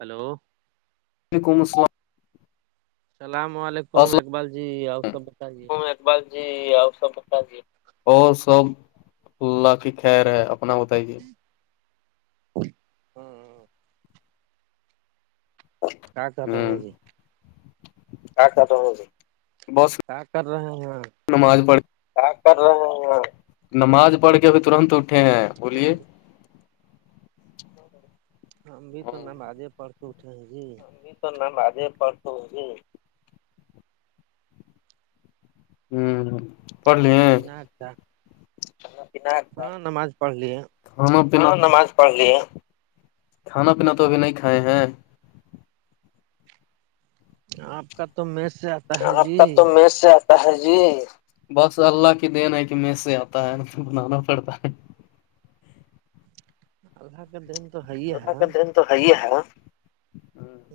hello وعلیکم السلام السلام علیکم اقبال جی اپ سب بتائیے بس جی سب جی اور سب اللہ کی خیر ہے اپنا بتائیے ہاں کیا کر رہے ہمم ہیں جی بس کیا کر رہے ہیں آپ نماز پڑھ کے کیا کر رہے ہیں نماز پڑھ کے وہ ترنت اٹھے ہیں بولیے ہم بھی تو نمازے پڑھتے اٹھے ہیں جی ابھی تو نمازیں پڑھ کے اٹھے ہیں ہممم کھانا پینا اچ کیا ہاں نماز پڑھ لی ہے کھانا پینا نماز پڑھ کھانا پینا تو ابھی نہیں کھائے ہیں آپ کا تو می سے آ آپ کا تو میز سے جی بس اللہ کی دین ہے کہ میں سے آتا ہے ان بنانا پڑتا ہے اللہ کا دین تو ہے ہی خدا ہے کا دین تو ہے ہی ہے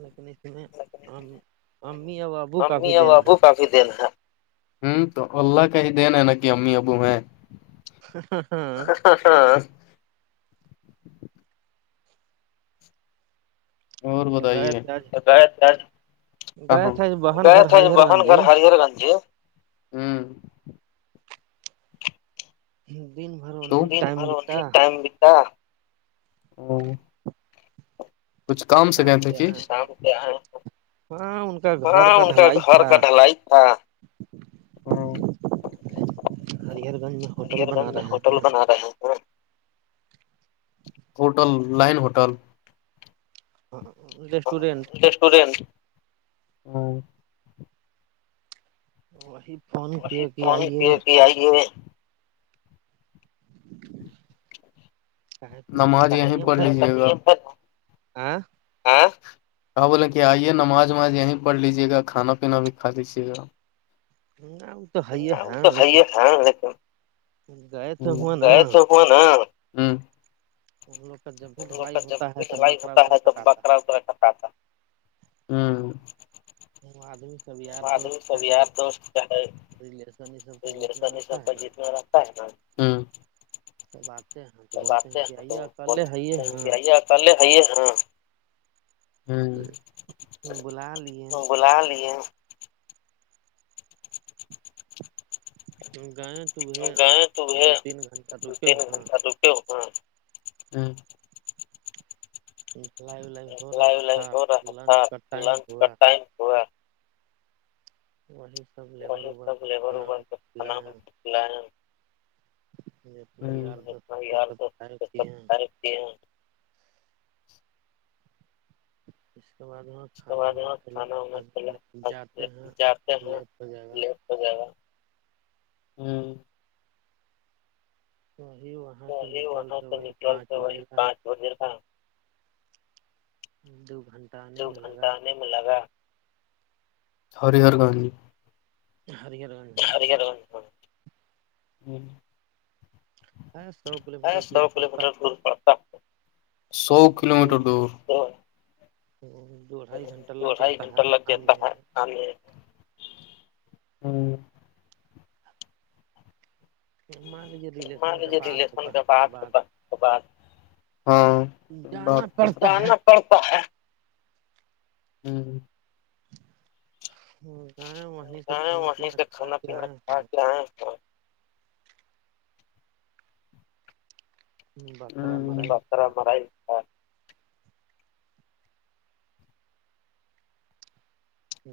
لیکن اس میں ہم امی اور بابو کا بھی امی اور دین ہے ابو کا دین ہ تو اللہ کا ہی دین ہے نا کہ امی ابو ہیں [unintelligible] [unintelligible] اور ہم تو گئے بتائیے تھے آج گئے تھے آج بہن گئے گھر تھے ہریر بہن گنج جی، گھر ہرہر گنج ج ہ دن بھر انیں ٹائم بتا [unintelligible] کچھ کام سے شام گئے تھے کے کہ آئے ہاں کا گھر ہاں ان کا ڈھلائی گھر تھا کا ڈھلائی تھا ہریہر گنج میں ہوٹل ہرر گنج بنا میں رہے ہوٹل ہیں بنا رہے ہیں ہوٹل لائن ہوٹل ہاں ریسٹورینٹ اسڈینٹ [unintelligible] مشید سونی آئیے کیے کہ آئیے [inaudible] تو ادھر نماز کا یہیں نیم پڑھ ہے نا لیجیے ہاں کہ بولے کہ آئیے نماز وماز یہیں پڑھ لیجیے گا کھانا پینا بھی کھا لیجیے گا ہ وہ تو ہے وہ ہے تو صحیح لیکن تھا لیکن گئے تو ہوا نا [unintelligible] [unintelligible] ہم لوگ ڈھلائی کا جب ہوتا ہے بھی تو ڈلائی بکرا ہوتا وکرا ہے تو کٹاتا بکرا وکرا کرتا آتا ہ ہے آدمی سب یار آدمی دوست سب چاہے یار دوست کا ہے ریلیشن یہ سب کا مس جتنا سب رہتا ہے کا نا جیتنا رہتا ہے نا سب آتے ہیں تو سب بولتے آتے کہ ہیں تو آئیے اکلے آئیے بولتے ہیں ہاں کہ آئییا کلے آئیے ہاں بلا لیے بولا لئے [inaudible] گئے تو وہ دو تین گھنٹہ دو رکے تین ہوئے گھنٹہ رکے ہو فلائی ولائی ہو اپلائی رہا ولائی تھا ہو پھر رہا تھا لنچ کا ٹائم لنچ کا ہوا ٹائم ہوا وہی سب لیبر وہی وبر سب کا لیبر کھانا وبر کھانا کھلائے ہیں جتنا یار دوست سب کھائے پیے ہیں [unintelligible] اس کے بعد وہاں اس کے کھانا بعد وانا وہ کھانا وانا چلا کھلا جاتے ہیں جاتے ہیں لیٹ ہو جائے گا لے [inaudible] وہی وہاں سے وہی نکل وہاں تو سے وہیں پانچ نکلتے بجے وہی رہ [unintelligible] دو گھنٹہ آنے میں لگا گھنٹنے میں لگا ہر ہر گان [unintelligible] [inaudible] ہاں سو کلو میٹر دور ہسب کے پڑتا فٹر بول سو کلو میٹر دور تو دو ڈھائی گھنٹہ لگ جاتا ہے آنے میں ہاں [inaudible] کا لیجے بات ریشن ہوتا کا ہے بات بات ہاں جانا پڑتا ہے جانا پڑتا ہے ہوں گئے وہیں سے گئے کھانا وہیں پینا سے کھا کھانا کے پینا آئے کھا کے آئے ہیں ہوں بکرا مرائی بتارا تھا مر ایک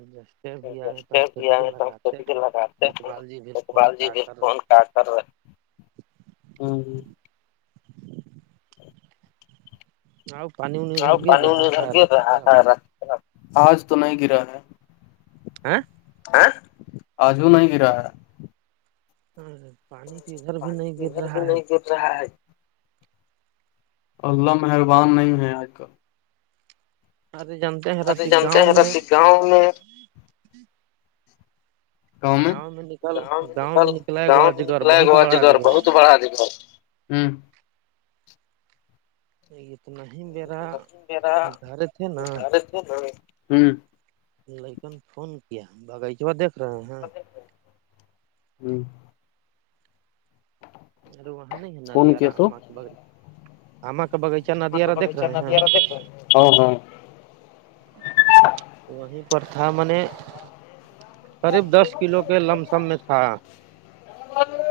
بیستے بھی آئے تو ہم سوچ کے آئے تو ہم لگاتے کبھی کے ہیں لگاتے اقبال جی بھیھر فون کا کر کاٹر آؤ پانی ادھر گر پانی رہا ہے ر وانیھر کی طرف آج تو نہیں گرا ہے ہاں اجو نہیں رہاا ہاں پانی پ گھر بھی پانی نہیں تو گر ادھر رہا ہے [inaudible] اللہ مہربان نہیں ہے آج کل آر تو جانتے ہیں ادے رتی جانتے گاؤں میں ہیںرھی گاؤں میں گاؤں میں نکل گاؤں میں نکل نکلا ہے گو گاؤں میں اجگر نکلا گ بہت بڑا اجگر بہت بڑا اجگگر ہوں اتنا ہی میرا میرا سدھارے تھ ہے نا [unintelligible] گارے ہوں لیکن فون کیا باغیچا دیکھ رہے ہیں ہاں ارو وہاں نہیں ہے ندی فون کیا تو آم کے بغ آم کے بغچ تو بیچ ن اا دیکھ [unintelligible] وہیں پر تھا میں نے قریب دس کلو کے لمسم میں تھا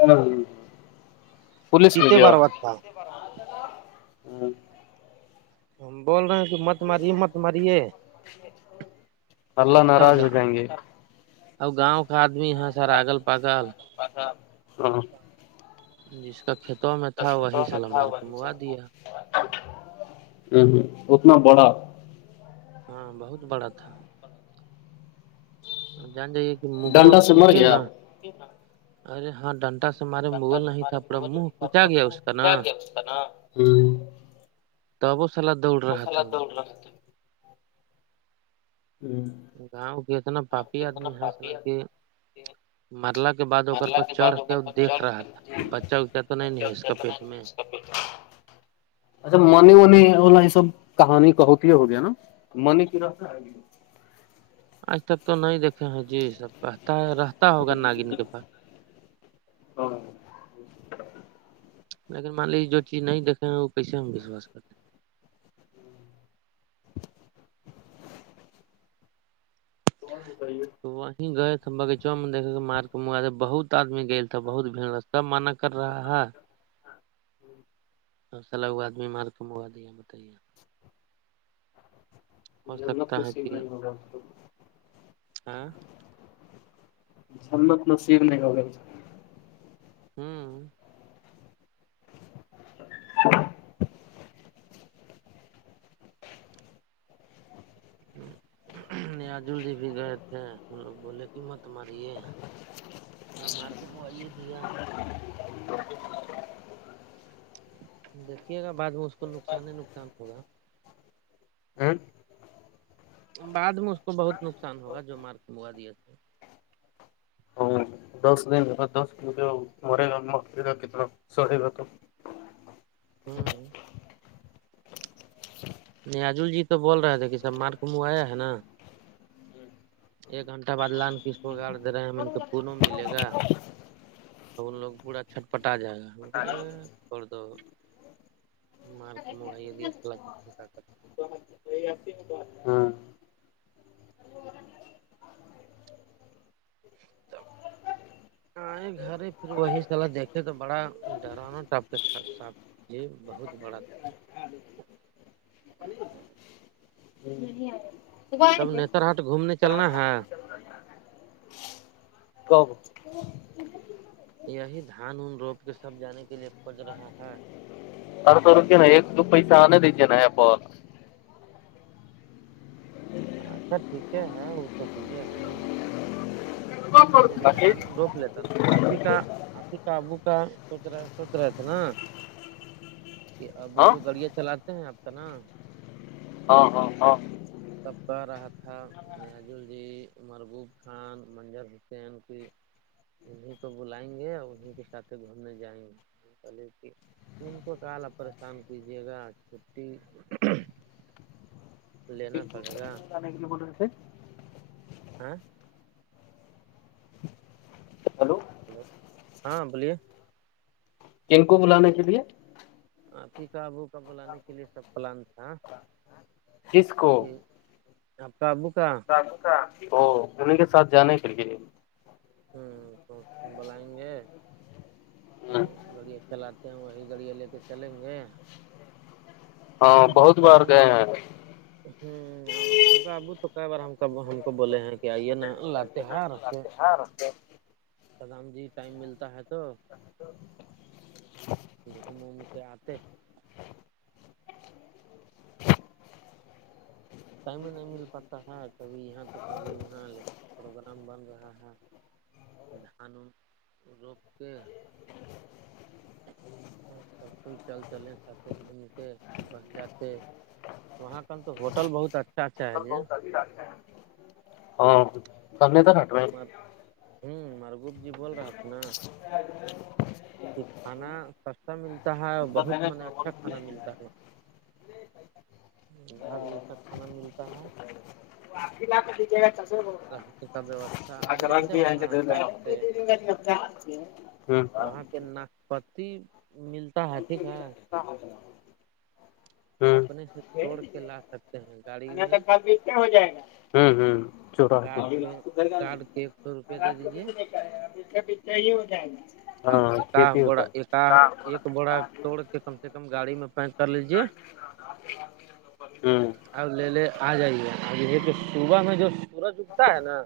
ہوں ہ [unintelligible] چتے بر بات تھا ہوں [unintelligible] ہم بول رہے ہیں کہ مت ماریے مت ماریے اللہ اکثر ناراض ہو گاؤں جائیں گے ا گاؤں کا آدمی یہ سر آگل پاگل ہاں ہ جس کا ک تو میں تھا وہی سلمار کنوا دیا ہ ہوں اتنا بڑا ہاں بہت بڑا تھا جان جائیے کہ منہا ڈنڈا سے مر کوچے گیا نا ارے ہاں ڈنٹا سے ہمارے مغل نہیں ہمارے تھا پر موہ پچا گیا اس کا نا گیا اس کا نا وہ ت وہ سالا دوڑ رہا سلا تھا وہ دوڑ رہا تھا ہی [unintelligible] گاؤں کے اتنا پاپی آدمی ہے چلاک آدمی مرلا کے بعد ا پ مرلا بعد چڑھ کے دیکھ رہا تھا کہ بچہ کیا تو نہیں نہیں ہے اس کا پیٹ میں [inaudible] [inaudible] اچھا منی ونی والا یہ سب کہانی کہتی ہوگیا نا منی کی ری آج تک تو نہیں دیکھے ہیں جی سبتا ہے رہتا ہوگا ناگین کے پاس ہاں [unintelligible] اچ [inaudible] لیکن مان لجے جو چیز نہیں دیکھے وہ کیسے میں وشوا کرتے ہیں تومان بتائیے [unintelligible] ہیں وہیں گئے تھ بغیچہ میں دھے کے مارک مگا بہت آدمی کھیل تو بہت سب معنی کر رہا ہے چ آدمی مارک م ہووا دیا بتائیے ہو جنا سکتا ہے توسیب کہ نہیں ہو رہا ہاں [unintelligible] سمت ن سیر نہیں ہوگ [unintelligible] ہوں اھ [unintelligible] یاجل جی بھی گئے تھے ہم لوگ بولے قیمت تمہاری ہے پ مارک موائیے دیا دیکھیے گا بعد میں اس کو نقصان ہی نقصان ہوگا ا [unintelligible] بعد میں اس کو بہت نقصان ہوگا جو مارک موا دیا دس دن دس مج جو مرے گا مے گا کتنا سڑے گا تو [unintelligible] ہوں نیاجول جی تو بول رہے تھے کہ سب مارک منہ آیا ہے نا ایک گھنٹہ بع لان کس کو گڑ دے رہے ہیں م کو پونو ملے گا [unintelligible] تو ان لوگ پورا چھٹ پٹا جائے گا ہمے کر دو مارک م [unintelligible] سی بات [unintelligible] تب [unintelligible] آئے گھر ہے پھر وہی سلا دیکھے تو بڑا ڈر نا ٹپ تھا سا جی بہت بڑا نہیں آ رہ [unintelligible] تب نتر ہاٹ گھومنے چلنا ہے کہ [unintelligible] [unintelligible] یہی دھان ان روپ کے سب جانے کے لیے کج رہا ہے سر س روکے نا ایک دو پیسہ آنے دیجیے نا یہپ اچھا ٹھیک ہے ہے وہ توح ہے ہم جیسے کہ دھان روپ لیتا نا آفی کا آفی کا ابو کا سو رہا سوچ رہے تھے نا کہ ابو ہاں جو گاڑیاں چلاتے ہیں آپ کا نا ہاں ہاں ہاں کبتا رہا تھا [unintelligible] نزل جی مربوب خان منجر حسین کی انیں کو بلائیں گے اور انہیں کے ساتھ گھومنے جائیں گے [unintelligible] چلے ت ت کو کال پریشان کیجیے گا چھٹی [unintelligible] لینا پڑے گا ب ب سے [unintelligible] ہاں ہلو ہیلو ہاں بولیے کن کو بلانے کے لیے آپ کاابو کا بلانے کے لیے سب پلان تھا کس کو آ ابو کا [unintelligible] ا دیں کے ساتھ جانے کے لیے [unintelligible] ہوں تو بلائیں گے تو گاڑیاں چلاتے ہیں وہی گاڑیاں لے کے چلیں گے ہاں بہت بار گ [unintelligible] ہ اب کا ابو تو کئی بار ہم ہم کو بولے ہیں کہ آئیے نا لااتہار [unintelligible] ہاں رے [unintelligible] سدام جی ٹائم ملتا ہے تو [unintelligible] گھوم اوم کے آتے [unintelligible] ٹائم نہیں مل پاتا ہے کبھی یہاں تو کبھی وہاں پروگرام بن رہا ہے دھان روپ کے [unintelligible] سب کوئی چل چلے سات گھوم کےھر بس جاتے وہاں کا تو ہوٹل بہت اچھا اچھا ہے یہ ہاں سنے تو کٹ پ [unintelligible] ہوں مرگوپ جی بول رہا تھا نا [inaudible] کھانا سستا ملتا ہے اور بہت م اچھا کھانا ملتا ہے گھر ج سا کھانا ملتا ہے [unintelligible] آپ بات [unintelligible] جا رہنے کا ویوستھا [unintelligible] ا اور کر ر جانتے ہیں وہاں کا سے بھی [unintelligible] وہاں پہ نااک پتی ملتا ہے ٹھیک ہے ال [unintelligible] اپنے سے توڑ کے لا سکتے ہیں گاڑی میں جائے گا ہ ہ چوراتی کار [inaudible] بی کے کارڈ کے ایک سو روپے دے دیجیے بیھا ہی ہوتا ہے گا [inaudible] بڑ ایک بڑا چڑ کتن [inaudible] کم گاڑی میں پینک کر لیجے ہ اب لے لے آ جائیے اب یہ تو صبح میں جو سورج اگتا ہے نا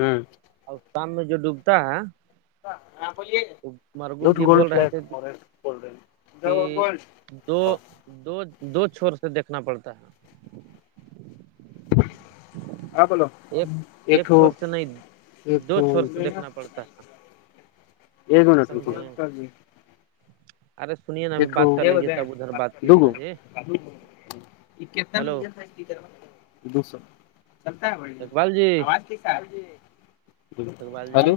ہوں اور کام میں جو ڈوبتا ہے و لٹ مرگوب جی گولڈ بول رہے فلگ تھے کہ اورج کوڈ ڈک [unintelligible] کہ دو دو دو چور سے دیکھنا پڑتا ہے ہاں بولو ہے ایک ایک ایکٹ چھور سے نہیں [unintelligible] ایک دو تو چھور سے دیکھنا پڑتا ہے ایک تونا [unintelligible] [unintelligible] اور ایک گا جی ہلو [inaudible] دو سو چلتا ہے بڑھیا اقبال جی آواز کے س [inaudible] اقبال جی ہلو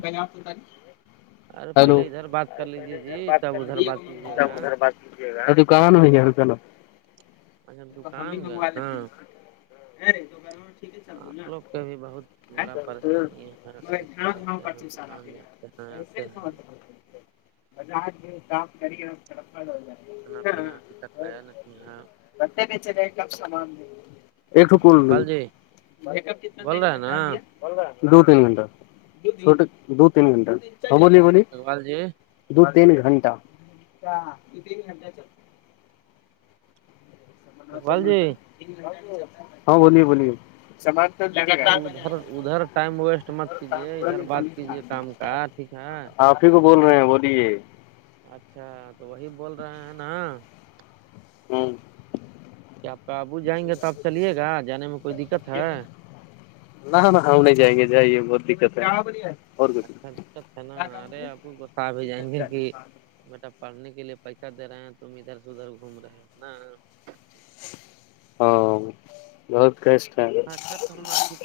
ارے پہلے ہلو ادھر بات کر لیجے جی تب ادھر بات کیجیے گا [inaudible] ب ا کہان نہیںتا ن اچھا دکان کا ہاں آپ لوگ کو بھی بہت بڑا پریشانی ہے آتے ہیں دکان جاتے ہیں آتے ہیں ا آ سپ کر کڑپ آا [inaudible] کھانا پینا ابھی تک آیا نہیں ہے رتے بیچ رہے کہ آپ سامان ایکک اقبال جی کتنا بول رہے ہیں نا دیا [inaudible] دو تین گھنٹہ چھوٹے دو تین گھنٹہولیے [unintelligible] اکوال جی [inaudible] دو تین گھنٹہ ہ کت بھی ہ [inaudible] اقبال جی ہاں بولیے بولیے سمج ارے ادھر ادھر ٹائم ویسٹ مت کیجیے ادھر بات کیجیے کام کا ٹھیک ہے [unintelligible] ب [inaudible] ک بول رہے ہیں بولیے اچھا تو وہی بول رہے ہیں نا ہوں کیا آپ قابو جائیں گے تو آپ چلیے گا جانے میں کوئی دکت ہے نہ نہ ہم نہیں جائیں گے جائیے بہت دکت ہے اور کچھ اچھا اچھا نا ارے آپ کو بسا بھی جائیں گے کہ [unintelligible] بیٹا پڑھنے کے لیے پیسہ دے رہے ہیں تم ادھر سے ادھر گھوم رہے نا ہاں بہت کسٹ ہے س تو ہم آپ [inaudible]